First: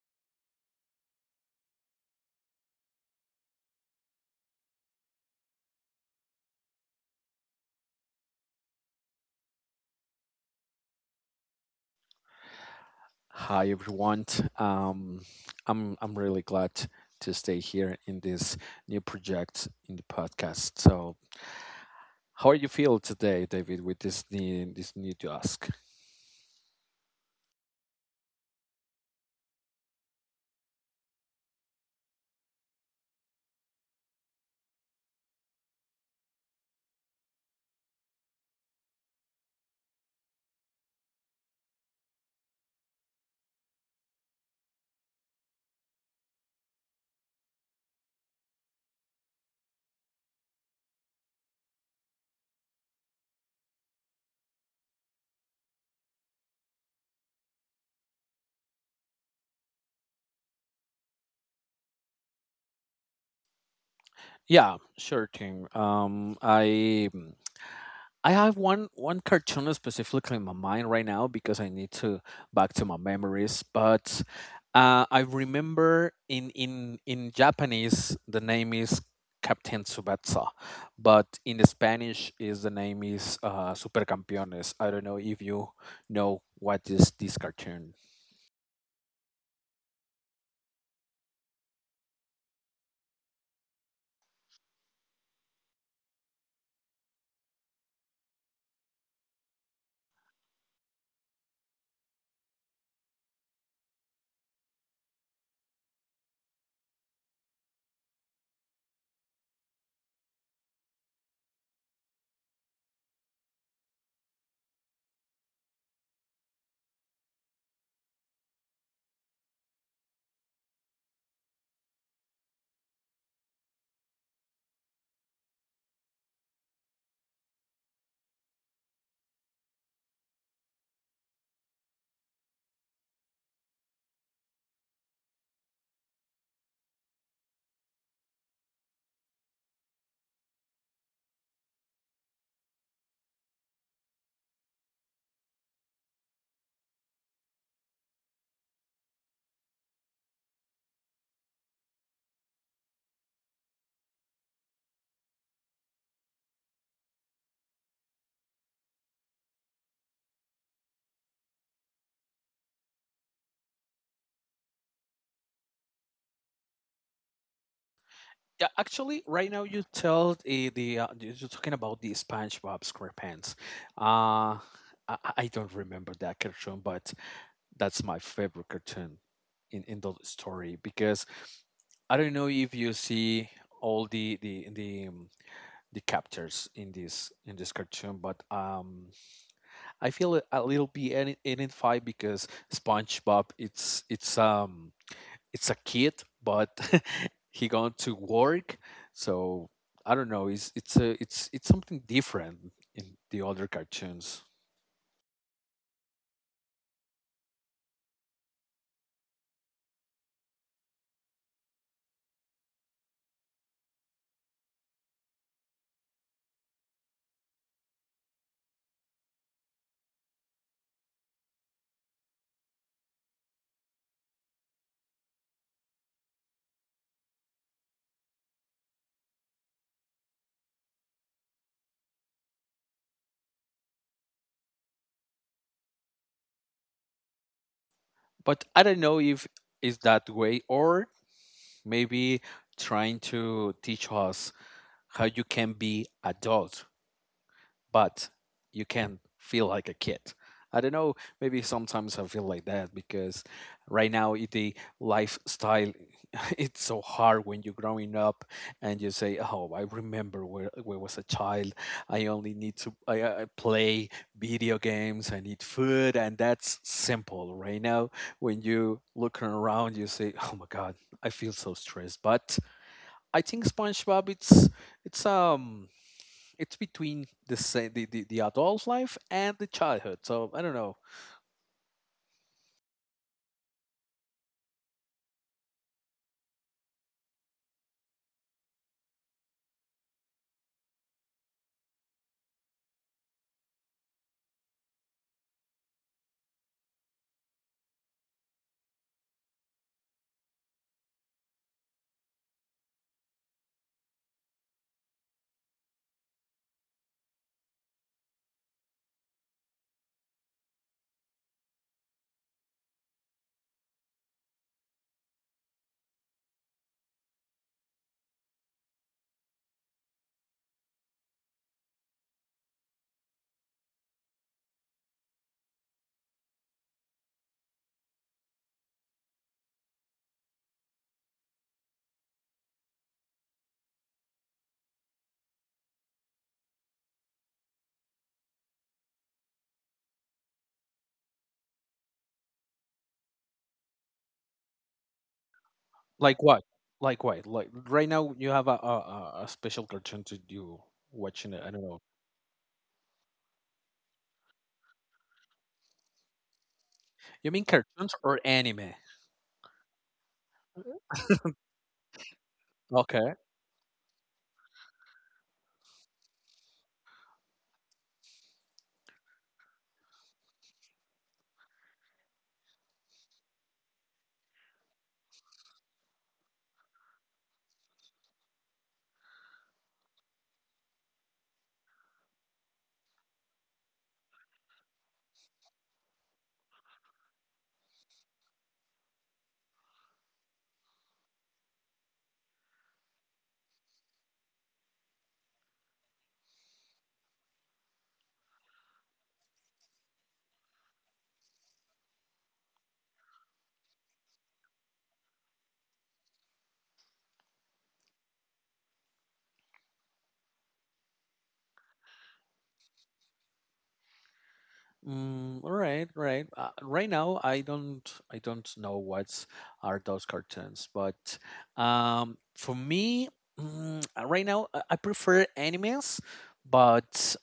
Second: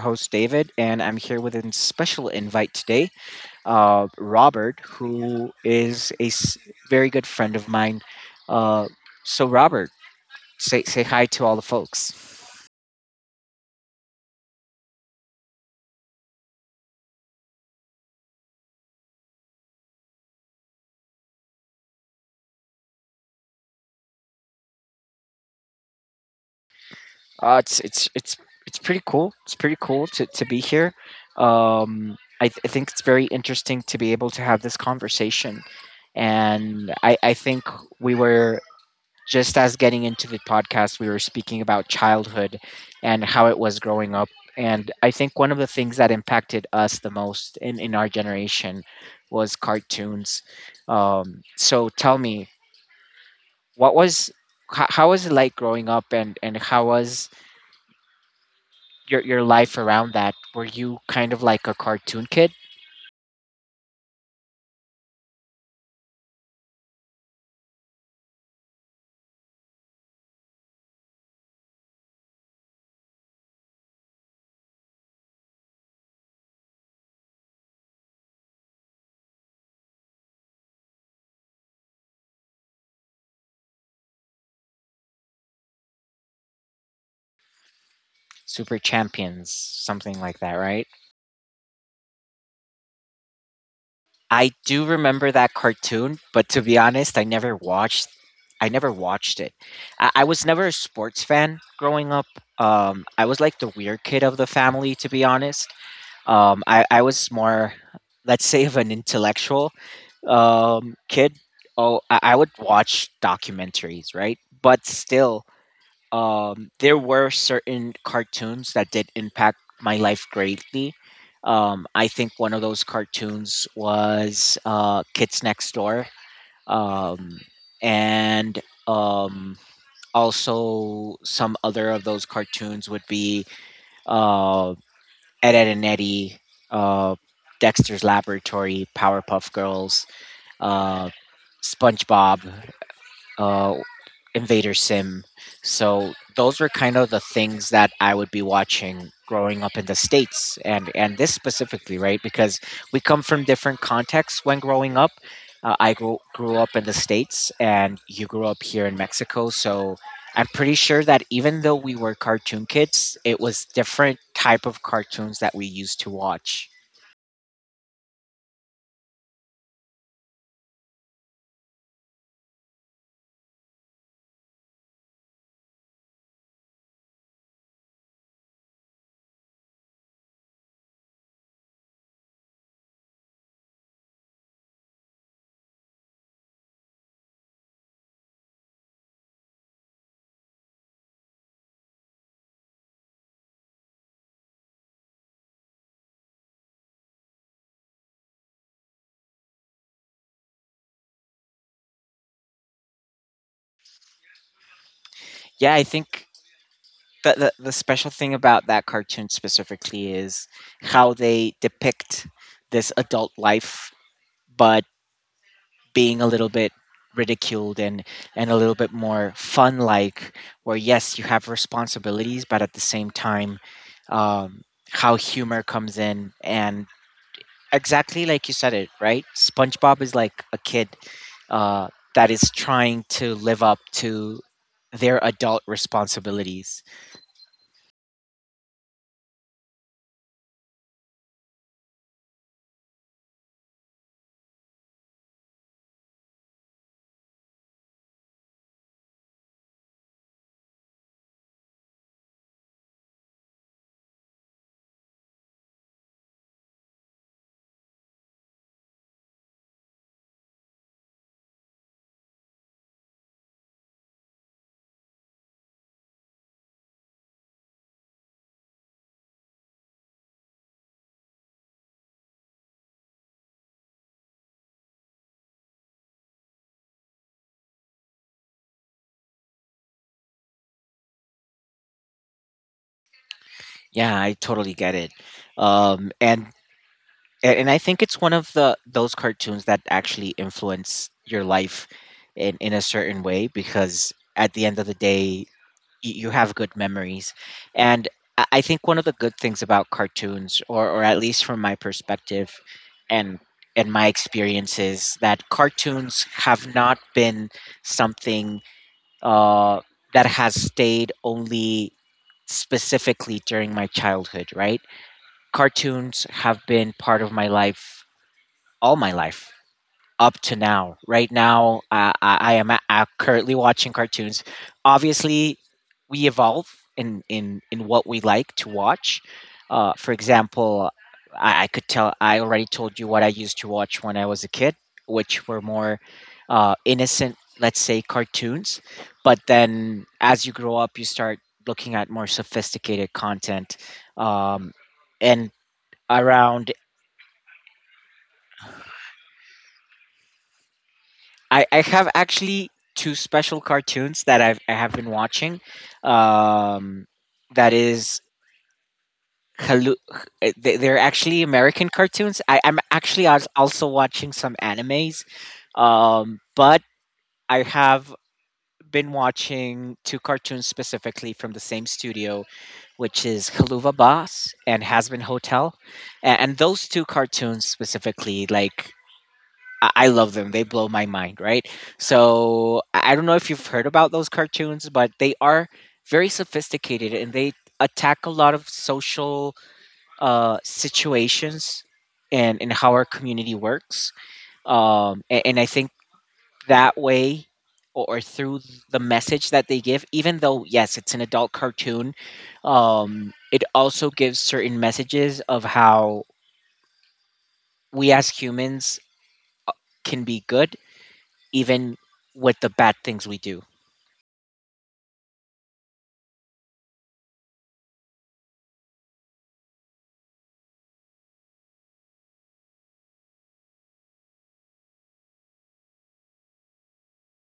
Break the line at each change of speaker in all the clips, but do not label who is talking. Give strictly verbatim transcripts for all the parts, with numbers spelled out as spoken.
host David, and I'm here with a special invite today, uh, Robert, who is a s- very good friend of mine. Uh, so, Robert, say say hi to all the folks.
Hi everyone. Um, I'm I'm really glad to stay here in this new project in the podcast. So, how are you feel today, David, with this new this new task?
Uh, it's it's it's it's pretty cool. It's pretty cool to to be here. Um, I, th- I think it's very interesting to be able to have this conversation, and I I think we were Just as getting into the podcast, we were speaking about childhood and how it was growing up. And I think one of the things that impacted us the most in, in our generation was cartoons. Um, so tell me, what was how, how was it like growing up, and and how was your your life around that? Were you kind of like a cartoon kid,
Yeah, sure thing. Um, I I have one one cartoon specifically in my mind right now because I need to back to my memories. But uh, I remember in in in Japanese the name is Captain Tsubasa, but in the Spanish is the name is uh, Super Campeones. I don't know if you know what is this cartoon.
super champions, something like that, right? I do remember that cartoon, but to be honest, I never watched I never watched it. I, I was never a sports fan growing up. Um, I was like the weird kid of the family, to be honest. Um, I, I was more, let's say, of an intellectual um, kid. Oh, I, I would watch documentaries, right? But still, um, there were certain cartoons that did impact my life greatly. Um, I think one of those cartoons was uh, Kids Next Door, um, and um, also some other of those cartoons would be uh, Ed, Ed and Eddie, uh, Dexter's Laboratory, Powerpuff Girls, uh, SpongeBob, uh, Invader Sim. So those were kind of the things that I would be watching growing up in the states and and this specifically, right? Because we come from different contexts when growing up. Uh, I grew, grew up in the states and you grew up here in Mexico, so I'm pretty sure that even though we were cartoon kids, it was different type of cartoons that we used to watch.
Yeah, actually, right now you tell the, the uh, you- you're talking about the SpongeBob SquarePants. Uh, I, I I don't remember that cartoon, but that's my favorite cartoon in in the story because I don't know if you see all the the the um, the captors in this in this cartoon, but um, I feel a a little bit in identified because SpongeBob it's it's um it's a kid, but he gone to work, so I don't know. It's it's a it's it's something different in the other cartoons,
Yeah, I think the, the the special thing about that cartoon specifically is how they depict this adult life, but being a little bit ridiculed and and a little bit more fun, like where yes, you have responsibilities, but at the same time, um, how humor comes in and, exactly like you said it, right, SpongeBob is like a kid uh that is trying to live up to their adult responsibilities.
but I don't know if it's that way or maybe trying to teach us how you can be adult, but you can feel like a kid. I don't know, maybe sometimes I feel like that because right now i- the lifestyle it's so hard when you're growing up and you say, "Oh, I remember where where I was a child. I only need to I, I play video games, I need food, and that's simple." Right now, when you look around, you say, "Oh my God, I feel so stressed," but I think SpongeBob it's it's um it's between the sa- the, the the adult life and the childhood. So I don't know,
Yeah, I totally get it. Um, and a- and I think it's one of the those cartoons that actually influence your life in in a certain way because at the end of the day, y- you have good memories. And I I think one of the good things about cartoons, or or at least from my perspective, and and my experience, is that cartoons have not been something uh, that has stayed only specifically during my childhood, right? Cartoons have been part of my life all my life up to now. Right now, uh, I, I am a- uh, currently watching cartoons. Obviously, we evolve in in in what we like to watch. Uh, for example, I, I could tell. I already told you what I used to watch when I was a kid, which were more uh, innocent, let's say, cartoons. But then, as you grow up, you start looking at more sophisticated content. Um, and
like what,
around
like what, like right now you have a a, a a special cartoon to you watching it.
I,
I
I
don't know.
have actually two special cartoons that I've, I have been watching. Um,
You mean
that
cartoons
is
or anime?
hallu- h- they- They're actually American cartoons. I, I'm actually
Okay.
als- also watching some animes, um, but I have been watching two cartoons specifically from the same studio, which is Haluva Boss and Has Been Hotel, and, and those two cartoons specifically, like I I love them. They blow my mind, right? So I I don't know if you've heard about those cartoons, but they are very sophisticated and they attack a lot of social uh, situations and, and how our community works. Um, a- and, I think that way or, or through the message that they give, even though, yes, it's an adult cartoon, um, it also gives certain messages of how we as humans can be good even with the bad things we do.
Mm, all right, right. Uh, right now, I don't, I don't know what are those cartoons, but um, for me, mm, uh, right now, I I prefer animes, but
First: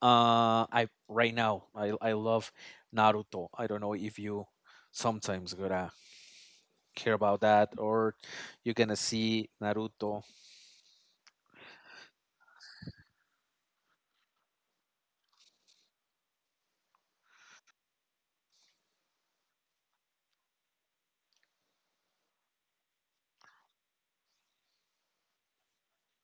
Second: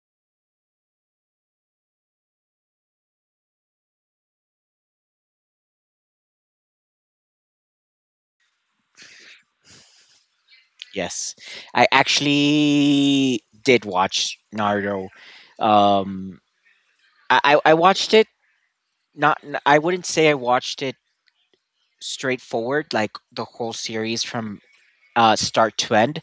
uh, I right now, I I love Naruto. I don't know if you sometimes gonna care about that or you're gonna see Naruto.
Yes, I actually did watch Naruto. Um, I I I watched it. Not I wouldn't say I watched it straightforward, like the whole series from uh, start to end.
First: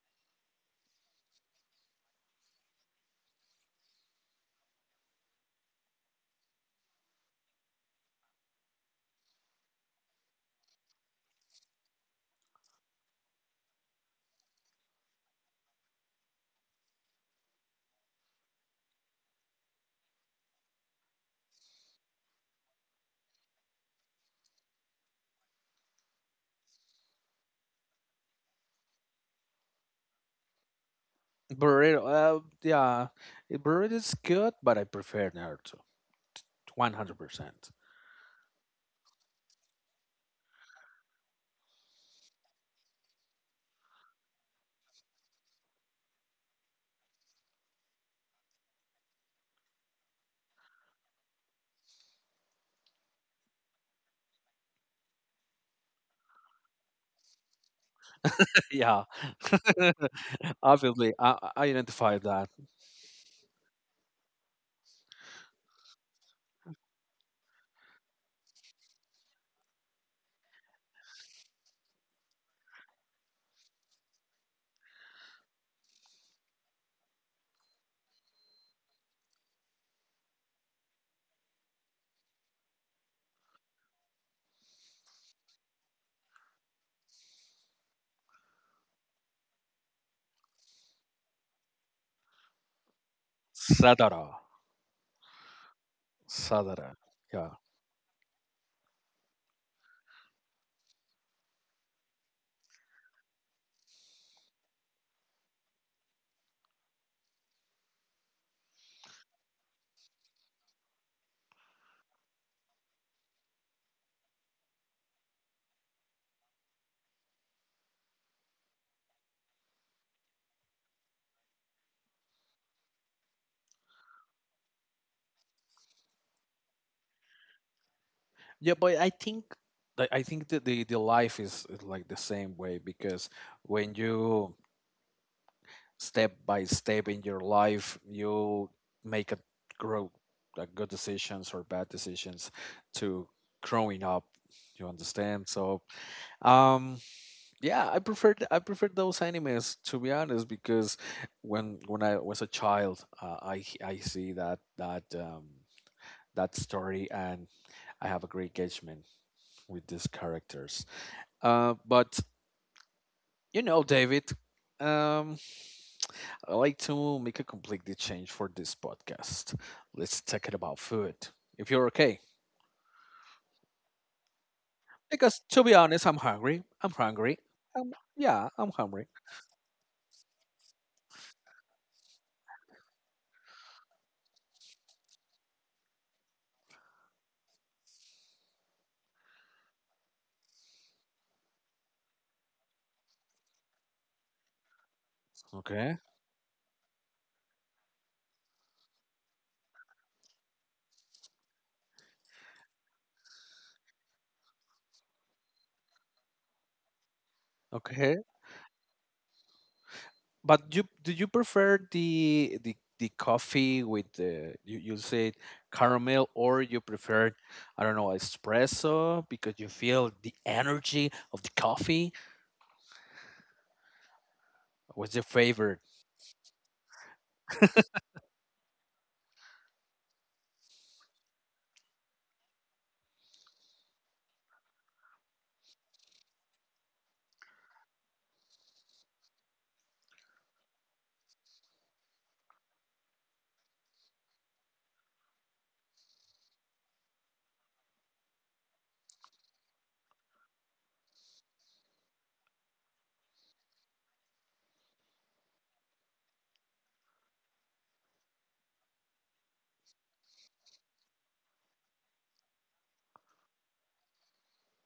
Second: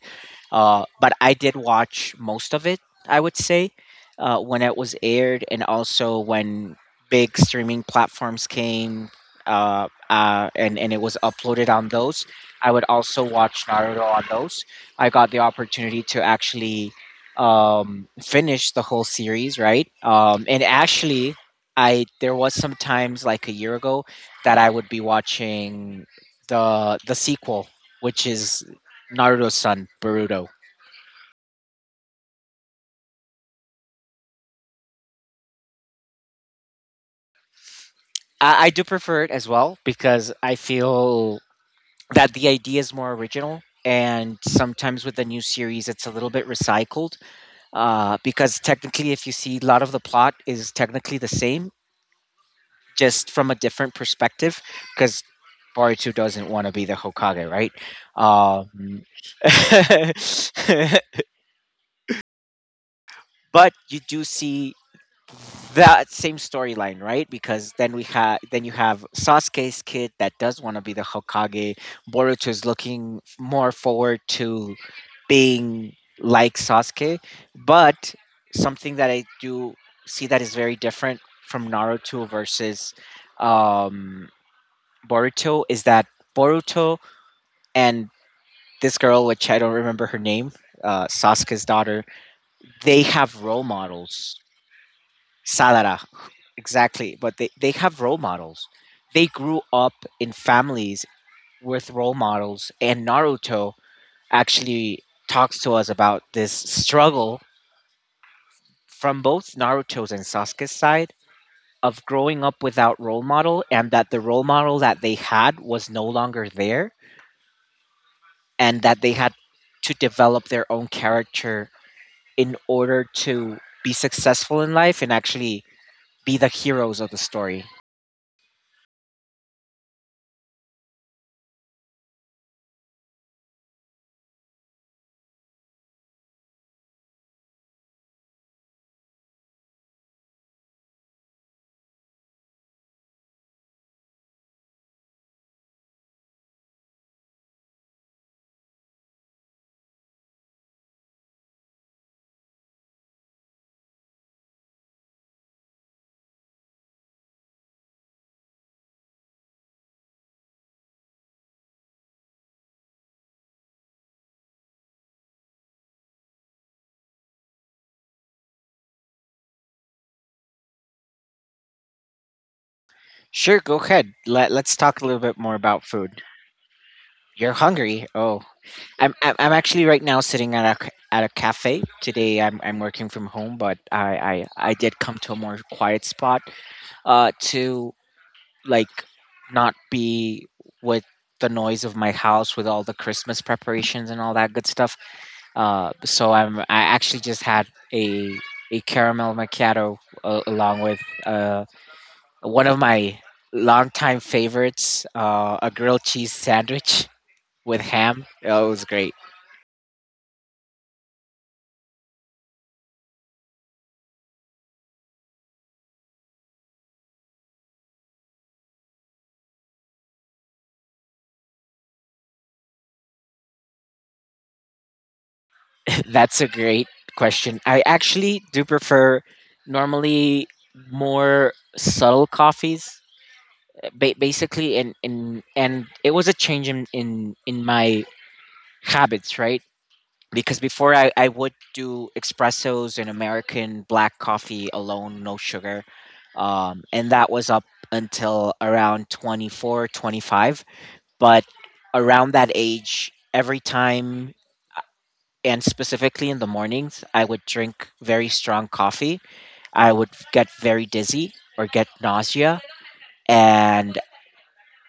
Uh, but I did watch most of it, I would say, uh, when it was aired and also when big streaming platforms came, uh, uh, and, and it was uploaded on those. I would also watch Naruto on those. I got the opportunity to actually um, finish the whole series, right? Um, and actually, I there was some times like a year ago that I would be watching the the sequel, which is Naruto's son Boruto.
Boruto, uh, yeah, Boruto is good, but I prefer Naruto, one hundred percent.
I, I do prefer it as well because I feel that the idea is more original. And sometimes with the new series, it's a little bit recycled, uh, because technically, if you see, a lot of the plot is technically the same, just from a different perspective. Because Boruto doesn't want to be the Hokage, right? Um,
Yeah. Obviously, I, I identify that
but you do see that same storyline, right? Because then we have then you have Sasuke's kid that does want to be the Hokage. Boruto is looking more forward to being like Sasuke, but something that I do see that is very different from Naruto versus um, Boruto is that Boruto and this girl, which I don't remember her name, uh, Sasuke's daughter, they have role
Sadara,
models. Salara,
Sadara.
exactly. But they,
Yeah,
they have role models. They grew up in families with role models, and Naruto actually talks to us about this struggle from both Naruto's and Sasuke's side of growing up without role model, and that the role model that they had was no longer there, and that they had to develop their own character in order to be successful in life and actually be the heroes of the story.
yeah, but I think I I think that the the life is is like the same way because when you step by step in your life, you make a grow like good decisions or bad decisions to growing up. You understand? So, um, Yeah, I preferred I preferred those animes to be honest because when when I was a child, uh, I h- I see that that um, that story and I have a great engagement with these characters. Uh, but you know, David, um, I like to make a completely change for this podcast. Let's talk it about food, if you're okay.
Sure, go ahead. Let, let's talk a little bit
Because
more
to be
about
honest, I'm
food.
hungry. I'm hungry.
You're
Um,
hungry. Oh,
yeah, I'm hungry.
I'm, I'm, I'm actually right now sitting at a, c- at a cafe. Today I'm, I'm working from home, but I, I, I did come to a more quiet spot uh, to, like, not be with the noise of my house with all the Christmas preparations and all that good stuff. Uh,
Okay.
so I'm I actually just had a a caramel macchiato uh, along with uh, one of my longtime favorites, uh, a grilled cheese sandwich with
Okay.
ham. Oh, it was great.
But you do you prefer the the the coffee with the you, you said caramel or you prefer I don't know espresso because you feel the energy of the coffee? What's your favorite?
That's a great question. I actually do prefer, normally, more subtle coffees, eh, ba- basically, and and and it was a change in in in my habits, right? Because before, I, I would do espressos and American black coffee alone, no sugar. Um, and that was up until around twenty four, twenty five. But around that age, every time, and specifically in the mornings, I would drink very strong coffee. I would get very dizzy or get nausea. And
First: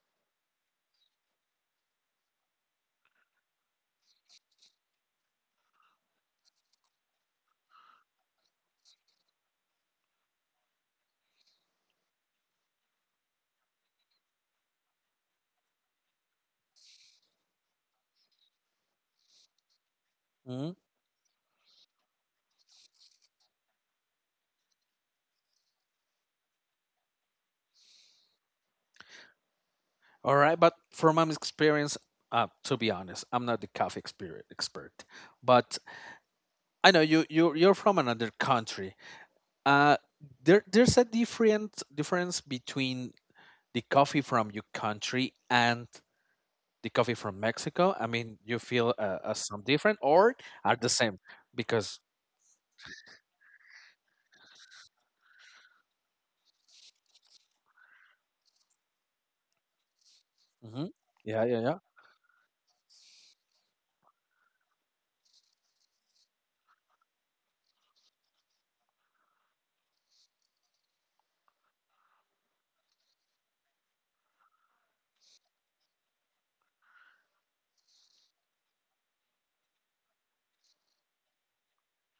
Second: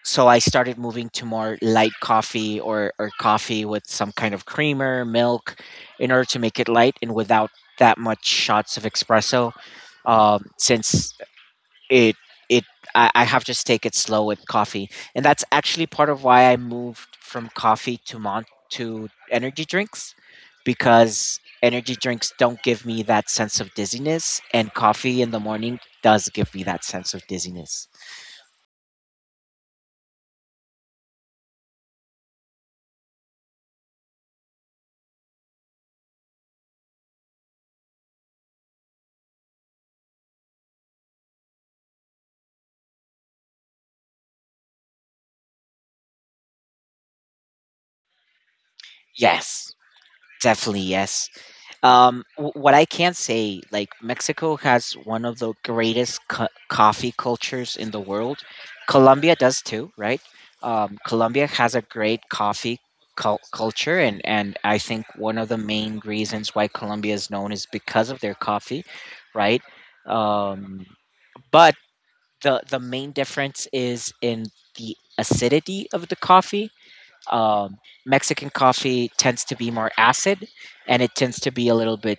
so I started moving to more light coffee, or, or coffee with some kind of creamer, milk, in order to make it light and without that much shots of espresso, um, since it it I, I have just take it slow with coffee, and that's actually part of why I moved from coffee to mon to energy drinks,
Mhm.
because energy drinks don't give me that sense of dizziness, and coffee in the morning does give me that sense of dizziness.
All right, but from my experience, uh, to be honest, I'm not the coffee expert expert, but I know you you you're from another country. Uh, there there's a different difference between the coffee from your country and the coffee from Mexico? I mean, you feel uh, uh, some
Yes,
different or are
definitely
the same?
yes.
Because
Um, w- what I can say, like, Mexico has one of the greatest co- coffee cultures in the world. Colombia does too, right?
hmm,
Um,
yeah,
Colombia
yeah,
has
yeah.
a great coffee cul- culture, and and I think one of the main reasons why Colombia is known is because of their coffee, right? Um, but the the main difference is in the acidity of the coffee. Um, Mexican coffee tends to be more acid, and it tends to be a little bit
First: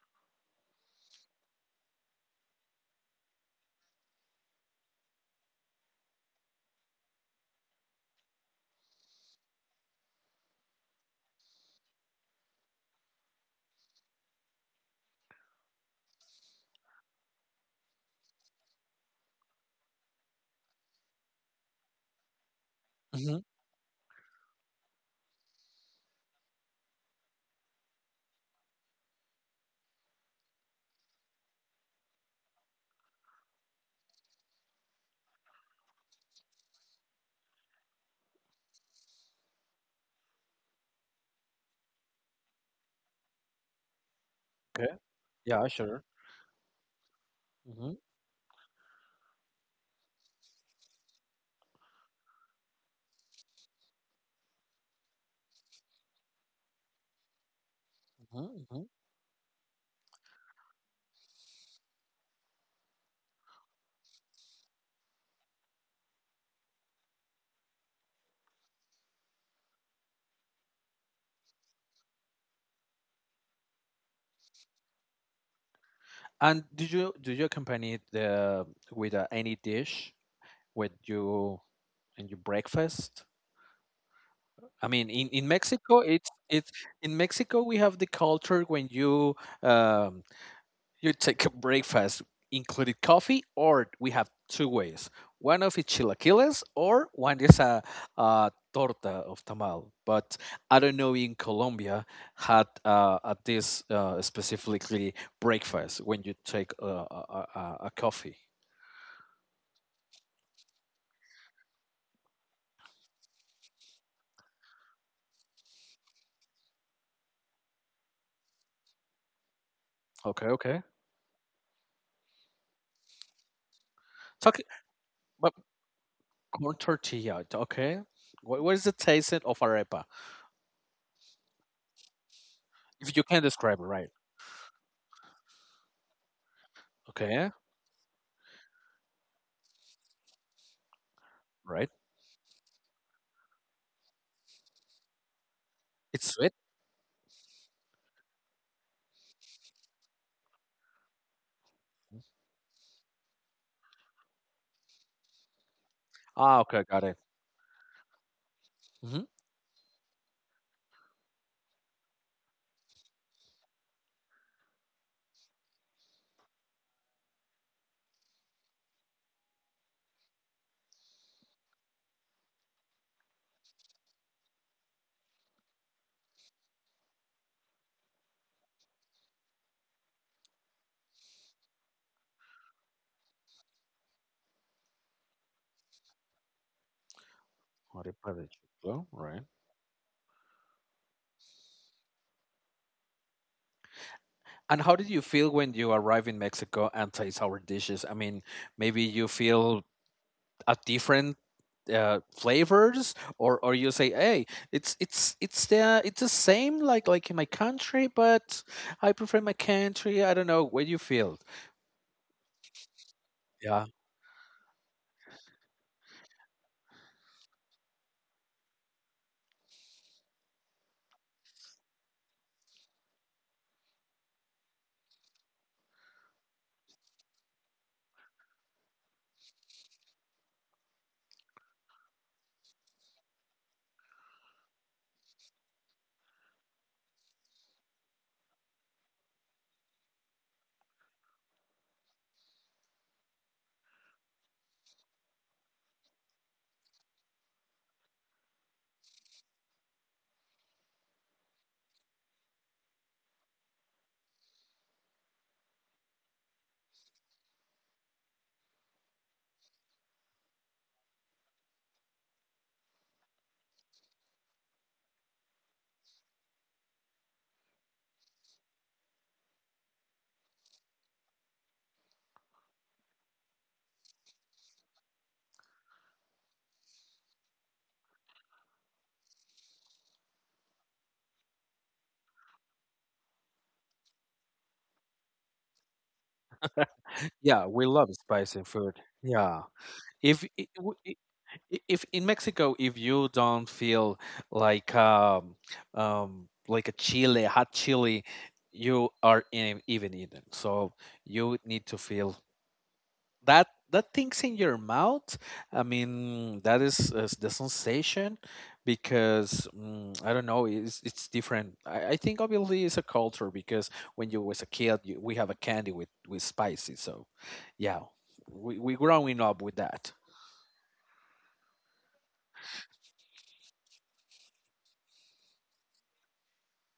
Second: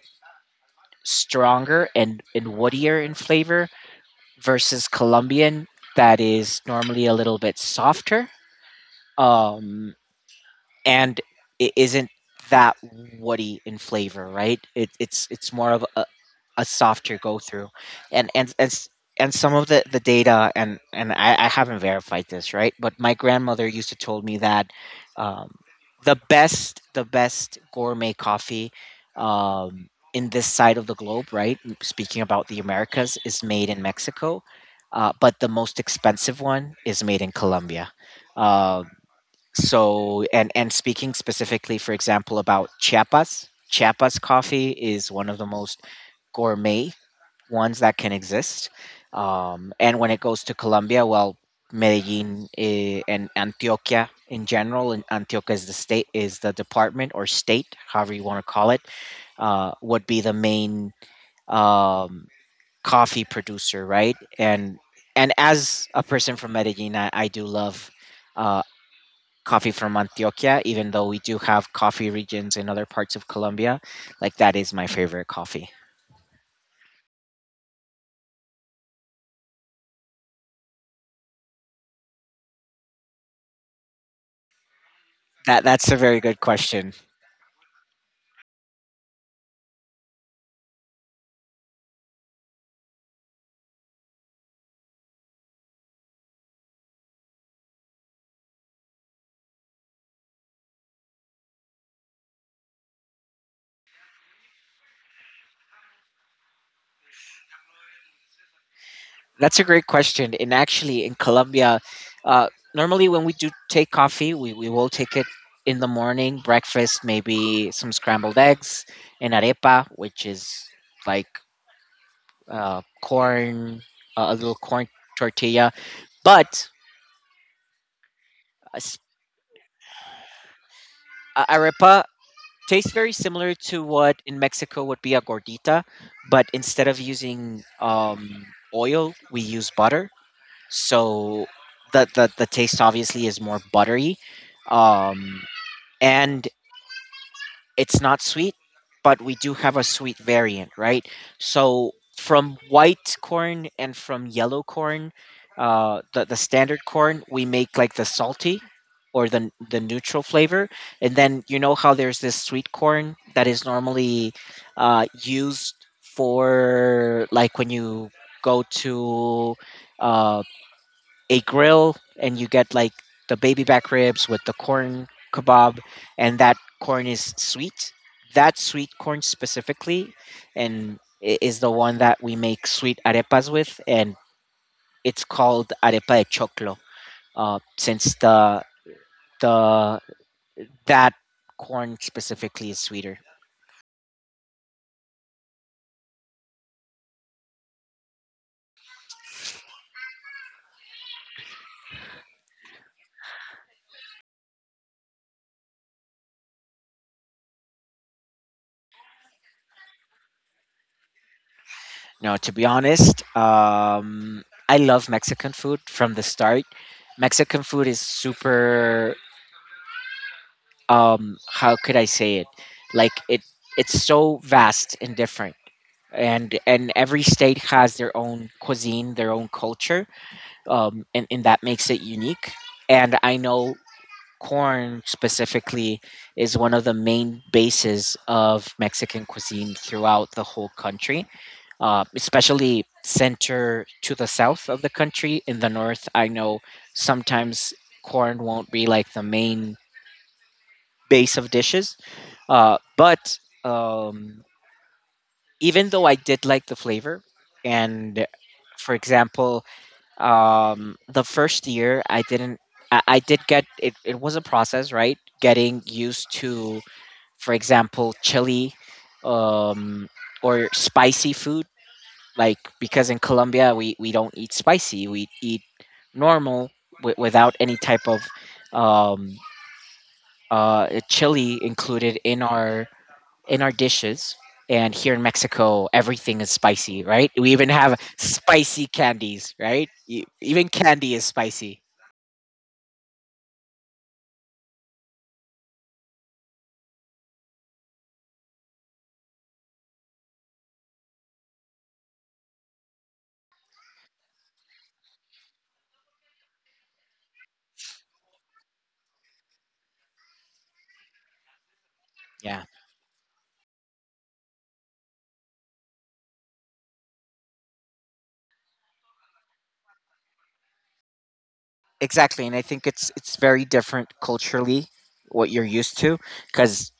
stronger and, and woodier in flavor versus Colombian, that is normally a little bit softer, um, and it isn't that woody in flavor, right? It, it's it's more of a, a softer go through. And and and, s- and some of the, the data, and and I, I haven't verified this, right, but my
Hmm.
grandmother used to told me that um, the best the best gourmet coffee, um, in this side of the globe, right, speaking about the Americas, is made in Mexico, uh, but the most expensive one is made in Colombia. Uh, so and and speaking specifically, for example, about Chiapas, Chiapas coffee
Okay,
is one of the
yeah,
most
sure.
gourmet ones
Hmm.
that can exist. Um, and when it goes to Colombia, well, Medellin, eh, and Antioquia in general, and Antioquia is the state, is the department or state, however you want to
Hmm.
call it,
Hmm.
uh, would be the main um, coffee producer, right? And and as a person from Medellin, I, I do love. Uh, coffee from Antioquia, even though we do have coffee regions in other parts of Colombia. Like that is my favorite coffee.
And do you do you accompany it uh, with uh, any dish with you in your breakfast? I mean, in, in
That that's a
Mexico,
very
it's
good
it's
question.
in Mexico we have the culture when you um, you take a breakfast including coffee, or we have two ways. One of it chilaquiles, or one is a, a torta of tamal. But I don't know in Colombia had uh, at this uh, specifically breakfast when you take a, a, a, a a coffee.
That's a great question. And actually, in Colombia, uh, normally when we do take coffee, we, we will take it in the morning, breakfast, maybe some scrambled eggs, and arepa, which is
Okay, okay.
like uh, corn, uh, a little
Talk
corn
about
tortilla. But
corn tortilla. Okay, what, what
uh,
is the taste of arepa?
uh, Arepa tastes very
If you can
similar
describe
to
it, right?
what in Mexico would be a gordita, but instead of
Okay,
using um, oil, we use butter, so
right.
the the, the taste obviously is more buttery, um
It's
and
sweet.
it's not sweet, but we do have a sweet variant, right? So from white corn and from yellow corn, uh the, the
Ah,
standard
okay, got it.
corn, we make like the salty
Mm-hmm.
or the the neutral flavor. And then you know how there's this sweet corn that is normally uh used for, like, when you go to um a grill and you get like the baby back ribs with the corn kebab, and that corn is sweet, that sweet corn specifically, and i- is the one that we make sweet arepas with, and it's called arepa de choclo, uh, since
Arepa de
the
choclo, right?
the that corn specifically is sweeter.
And how did you feel when you arrive in Mexico and taste our dishes? I mean, maybe you feel a different uh, flavors, or or you say, "Hey, it's it's it's the it's the same like like in my country, but I prefer my country." I don't know what you feel.
Now, to be honest,
Yeah,
um, I love Mexican food from the start. Mexican food is super, um how could i say it like, it it's so vast and different, and and every state has their own cuisine, their own culture, um and, and that makes it unique. And I know corn specifically is one of the main bases of Mexican cuisine throughout the whole country, uh, especially center to the south of the country. In the north, I know sometimes corn won't be like the main base of dishes, uh, but um, even though I did like the flavor, and, for example, um, the first year I didn't, I, I did get it, it was a process, right? Getting used to, for example, chili um, or spicy food. Like, because in Colombia, we, we don't eat spicy, we eat normal, w- without any type of um, uh, chili included in our in our dishes. And here in Mexico, everything is spicy, right? We
yeah,
even
we
have
love spicy
spicy
food.
candies,
Yeah,
right? E-
if I-
Even
w-
candy is
I-
spicy.
if in Mexico, if you don't feel like um, um, like a chili, hot chili, you are in, even eaten. So you need to feel that that thing's in your mouth. I mean, that is, is the sensation because mm, I don't know, it's it's different. I, I think
Yeah,
obviously it's a culture because when you was a kid, you, we have a candy with with spicy. So yeah, we we growing up with that.
exactly. And I think it's it's very different culturally what you're used to, because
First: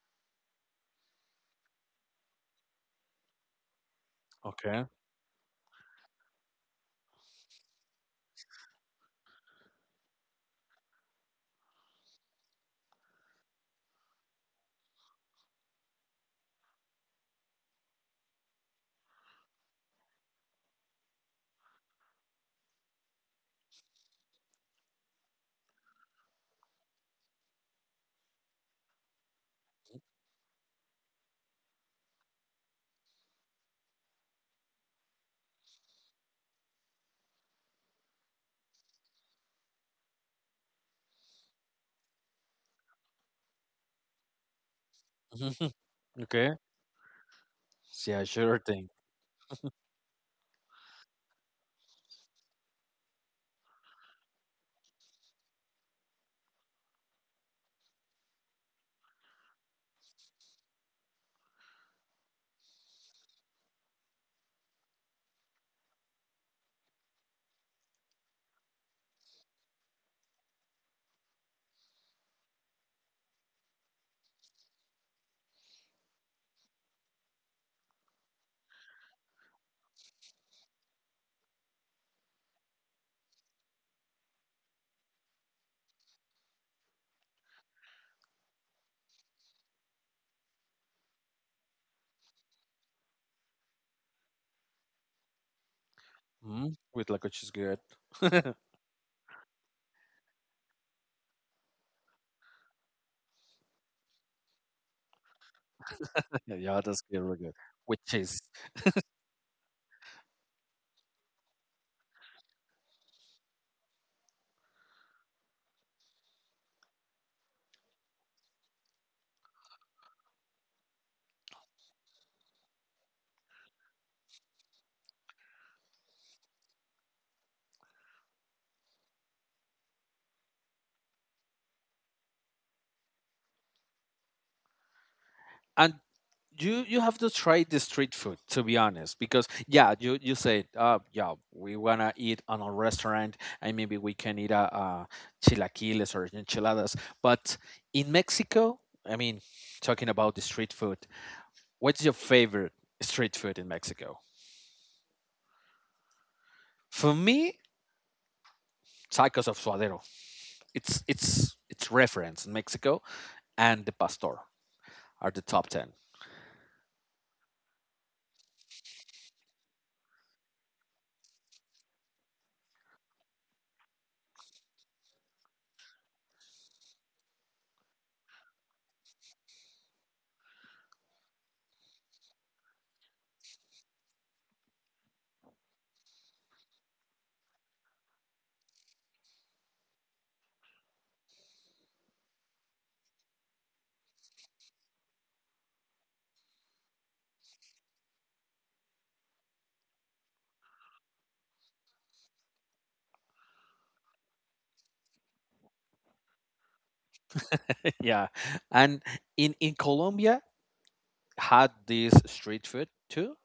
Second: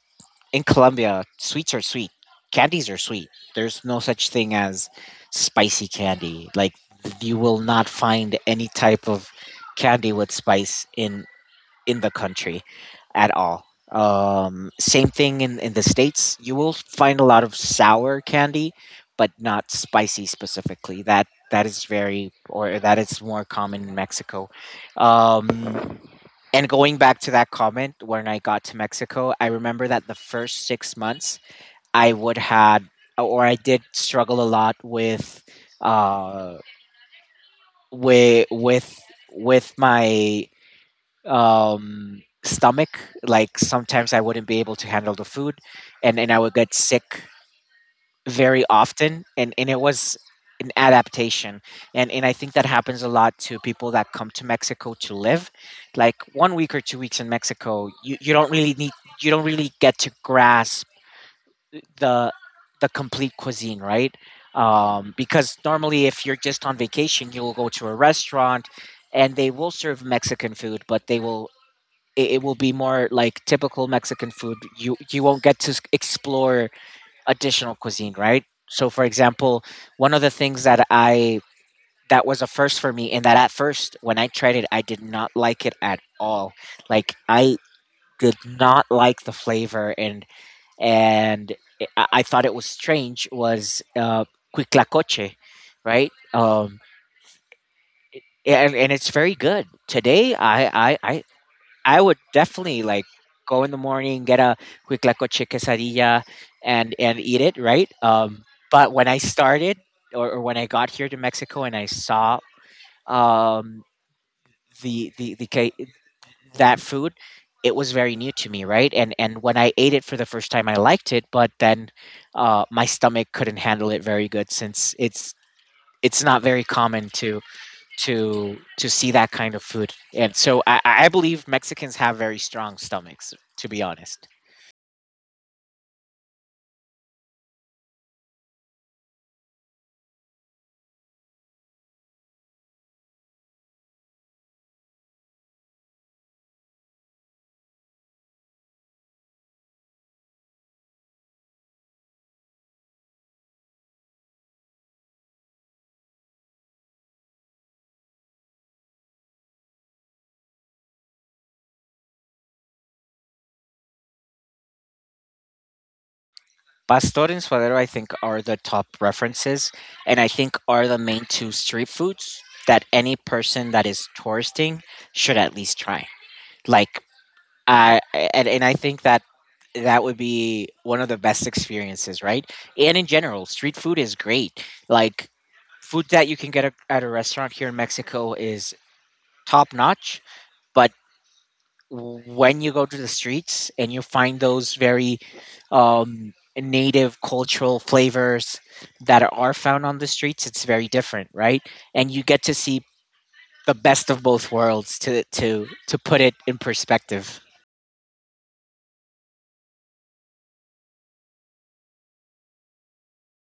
in Colombia, sweets are sweet, candies are sweet. There's no such thing
Okay.
as spicy candy. Like, th- you will not find any type of candy with spice in in the country at all. Um, same thing in, in the States. You will find a lot of sour candy, but not spicy specifically. That that is very, or that is more common in Mexico. Um, and going back to that comment, when I got to Mexico, I remember that the first six months I would had or I did struggle a lot with uh with with with my um, stomach. Like, sometimes I wouldn't be able to handle the food, and and I
Okay.
would get sick
Yeah, sure
very
thing.
often. And and it was an adaptation, and and I think that happens a lot to people that come to Mexico to live. Like, one week or two weeks in Mexico, you you don't really need you don't really get to grasp the the complete cuisine, right? Um, because normally, if you're just on vacation, you'll go to a restaurant and they will serve Mexican food, but they will it, it will be more like typical Mexican food. You you won't get to s- explore additional cuisine, right? So, for example, one of the things that I that was a first for me, and that at first when I tried it, I did not like it at all. Like, I did not like the flavor, and and it- I, I thought it was strange. Was uh, cuiclacoche, right?
Hmm.
Um,
With like which is good.
and and it's very good. Today, I I I I would definitely like go in the morning, get a quick la coche quesadilla,
Yeah,
and
that's good,
and
really
eat
good.
it, right?
With cheese.
Um, but when I started, or, or when I got here to Mexico, and I saw um, the the the ca- that food, it was very new to me, right? And and when I ate it for the first time, I liked it, but then uh, my stomach couldn't handle it very good, since it's it's not very common to to to see that kind of food. And so I, I believe Mexicans have very strong stomachs, to be honest.
And you you have to try the street food to be honest because yeah you you said uh yeah we wanna eat on a restaurant and maybe we can eat a, uh chilaquiles or enchiladas but in Mexico I mean talking about the street food what's your favorite street food in Mexico for me tacos of suadero it's it's it's reference in Mexico and the pastor are the top ten.
Pastor and suadero, I think, are the top references, and I think are the main two street foods that any person that is touristing should at least try. Like, I and, and I think that that would be one of the best experiences, right? And in general, street food is great. Like, food that you can get a-, at a restaurant here in Mexico is top notch, but when you go to the streets and you find those very um, native cultural flavors that are found on the streets, it's very different, right? And you get to see the best of both worlds, to to to put it in perspective.
Yeah, and in in Colombia had this street food too.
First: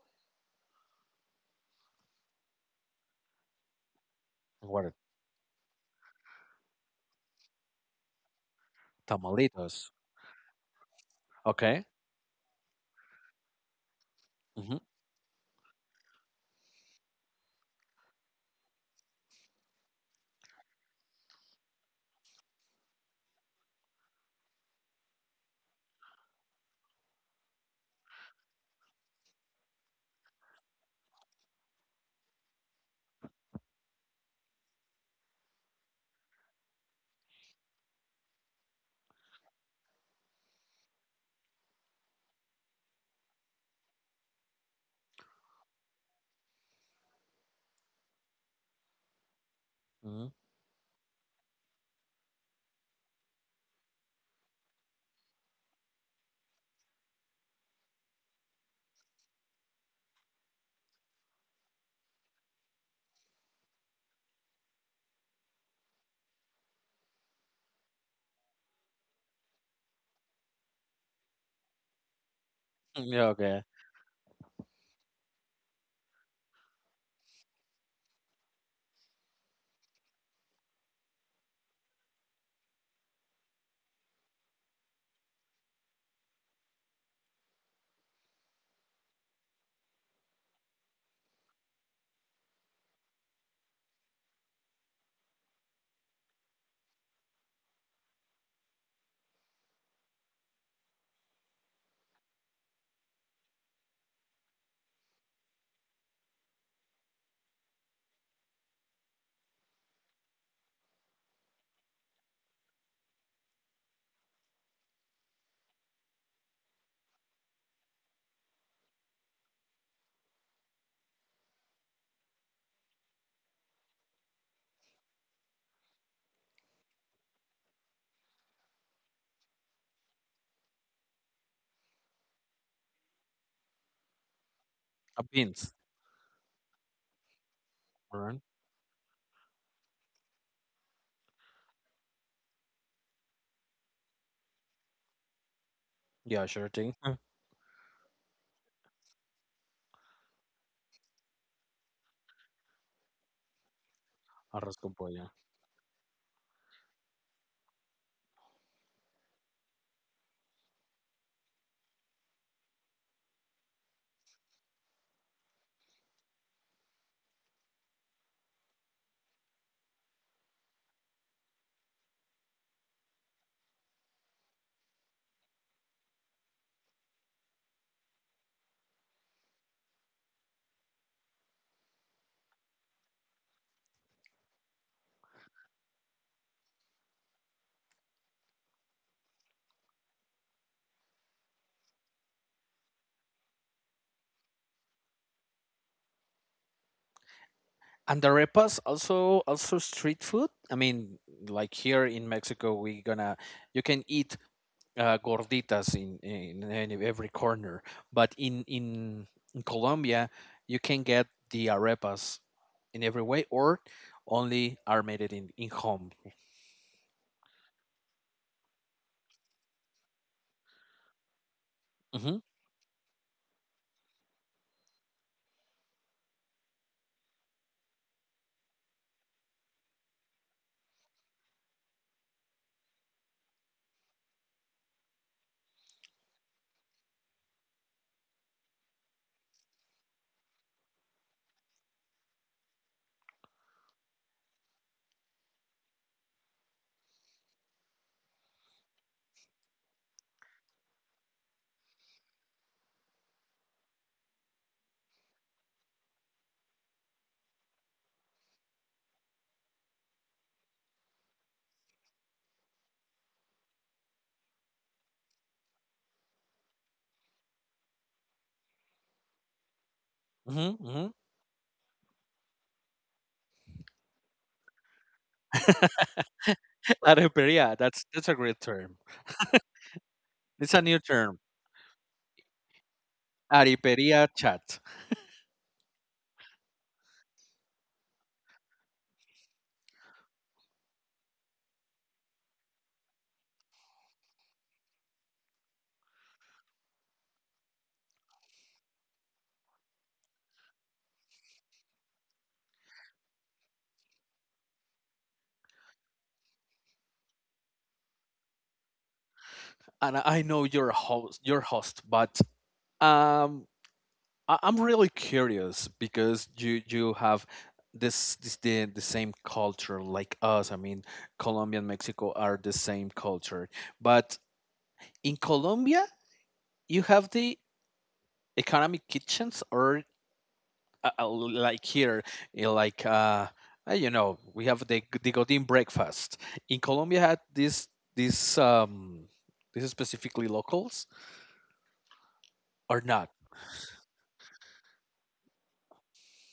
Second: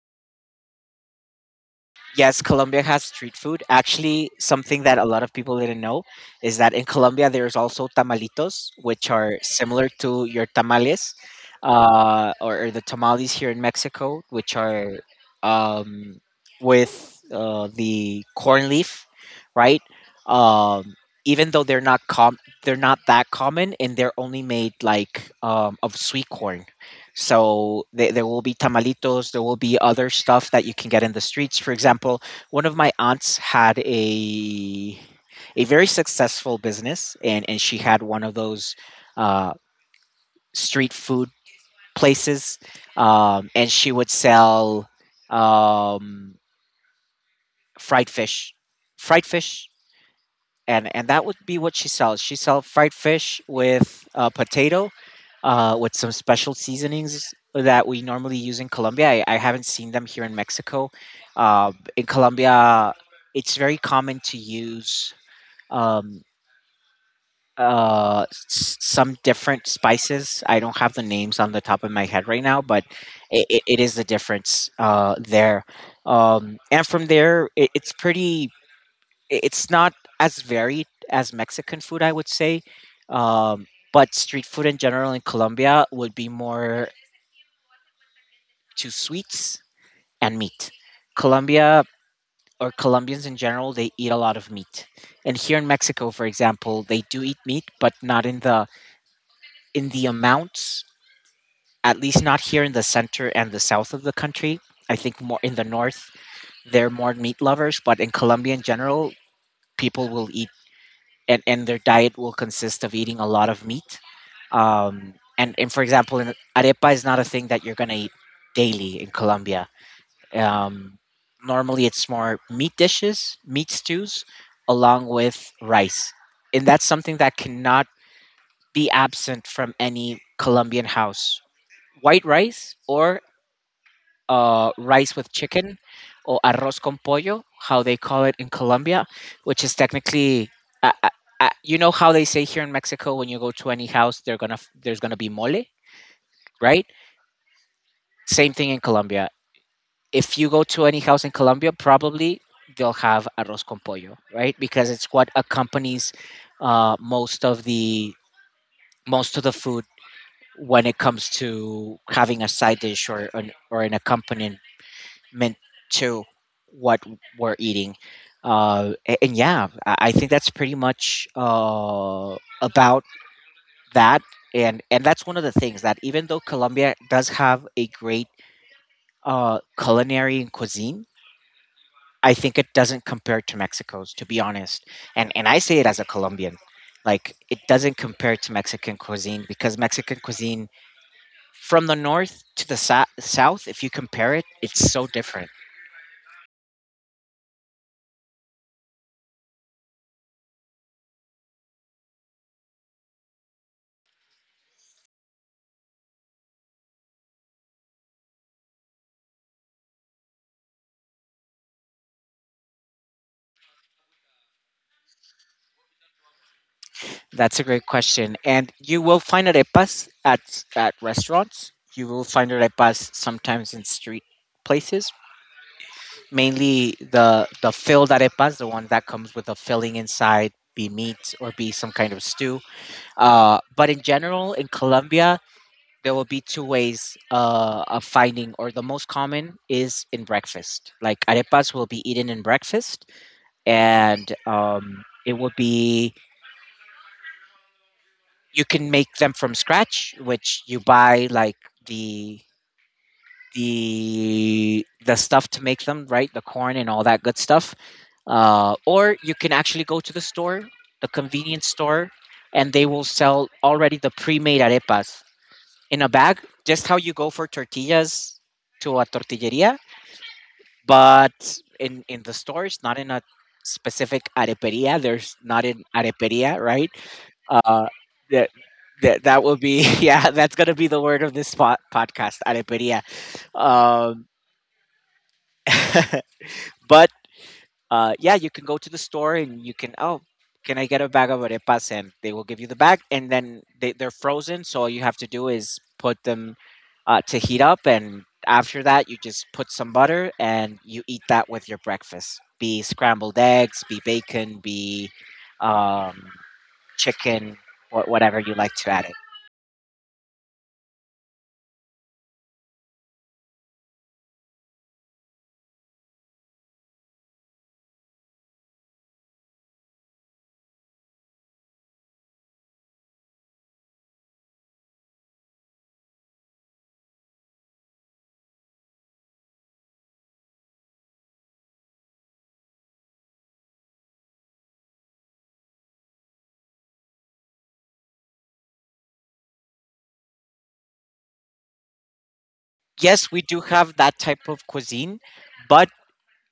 Yes, Colombia has street food. Actually, something
What are
that a lot of people didn't know is that in Colombia there's also tamalitos, which are similar
tamalitos?
to your tamales,
Okay.
uh, or, or the tamales here in Mexico, which
Hmm.
are um, with uh, the corn leaf, right? Um, even though they're not com- they're not that common, and they're only made like um, of sweet corn. So they, there will be tamalitos, there will be other stuff that you can get in the streets. For example, one of my aunts had a a very successful business, and and she had one of those uh, street food places, um, and she would sell um, fried fish, fried fish
Hmm.
and and that would be what she sells. She sells fried fish with uh, potato, uh, with some special seasonings that we normally use in Colombia. I, I haven't seen them here in Mexico. Uh, in Colombia, it's very common to use um, uh, s- some different spices. I don't have the names on the top of my head right now, but
Yeah. Okay.
it, it is the difference uh, there. Um, and from there, it, it's pretty i- it's not as varied as Mexican food, I would say. Um, but street food in general in Colombia would be more to sweets and meat. Colombia, or Colombians in general, they eat a lot of meat. And here in Mexico, for example, they do eat meat, but not in the in the amounts, at least not here in the center and the south of the country. I think more in the north, they're more meat lovers, but in Colombia in general, people will eat and and their diet will consist of eating a lot of meat. Um, and and for example, in, arepa is not a thing that you're gonna eat daily in Colombia. Um, normally, it's more meat dishes, meat stews, along with rice, and that's something that cannot be absent from any Colombian house. White rice or uh, rice
Uh,
with
beans.
chicken, or arroz con pollo, how they call
Alright.
it in Colombia, which is technically, uh, uh, uh, you know how they say here in Mexico when you go to any house, they're gonna f- there's gonna be mole,
Yeah, sure
right?
thing.
Same thing in Colombia. If you go to any house in Colombia, probably they'll have arroz con pollo, right?
Arroz con
Because it's
pollo.
what accompanies uh, most of the most of the food when it comes to having a side dish or an, or an accompaniment meant to what we're eating. Uh, a- and yeah, I I think that's pretty much uh, about that. And and that's one of the things that, even though Colombia does have a great uh, culinary and cuisine, I think it doesn't compare to Mexico's, to be honest. And and I say it as a Colombian, like it doesn't compare to Mexican cuisine, because Mexican cuisine from the north to the sa- south, if you compare it, it's so different.
And the arepas also also street food. I mean, like here in Mexico, we gonna you can eat uh, gorditas in, in any, every corner. But in, in in Colombia, you can get the arepas in every way, or only are made it in in home.
That's a great question. And you will find arepas at, at restaurants. You will
Hmm.
find arepas sometimes in street places, mainly the, the filled arepas, the one that comes with a filling inside, be meat or be some kind of stew. Uh, but in general, in Colombia, there will be two ways uh, of finding, or the most common is in breakfast. Like, arepas will be eaten in breakfast, and um, it will be, you can make them from scratch, which you buy like the the the stuff to make them, right? The corn and all that good stuff. Uh, or you can actually go to the store, the convenience store, and they will sell already the pre-made arepas in a bag, just how you go for tortillas to a tortilleria,
Hmm. Hmm.
but in in the stores, not in a specific areperia. There's not an areperia, right?
Areperia.
Uh,
That's that's a
that
great term.
that that will be yeah. That's
It's
gonna
a
be
new
the word of
term.
this spot podcast: areperia.
Ariperia
Um,
chat.
but uh, yeah, you can go to the store and you can, oh, can I get a bag of arepas? And they will give you the bag, and then they, they're frozen. So all you have to do is put them uh, to heat up, and after that, you just put some butter and you eat that with your breakfast. Be scrambled eggs, be bacon, be um, chicken, or whatever you like to add it.
And I know you're a host, your host, but um, I- I'm really curious because you you have this this the, the same culture like us. I mean, Colombia and Mexico are the same culture, but in Colombia you have the economic kitchens or uh, uh, like here you know, like uh uh, you know we have the g- the godin breakfast in Colombia had this this um this is specifically locals or not
Yes, we do have that type of cuisine, but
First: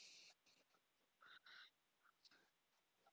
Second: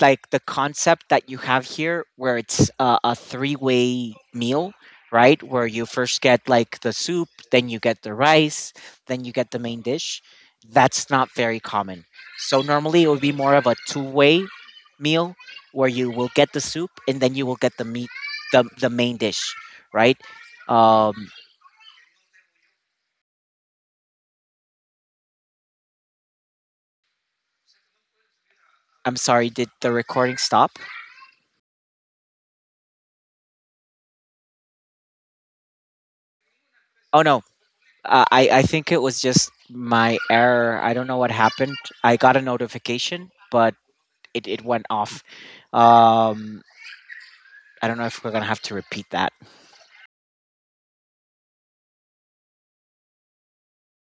like, the concept that you have here where it's uh, a three-way meal, right, where you first get like the soup, then you get the rice, then you get the main dish, that's not very common. So normally it would be more of a two-way meal, where you will get the soup and then you will get the meat, the, the main dish, right? Um, I'm sorry, did the recording stop? Oh no, uh, i i think it was just my error. I don't know what happened. I got a notification, but it it went off. Um, I don't know if we're gonna have to repeat that.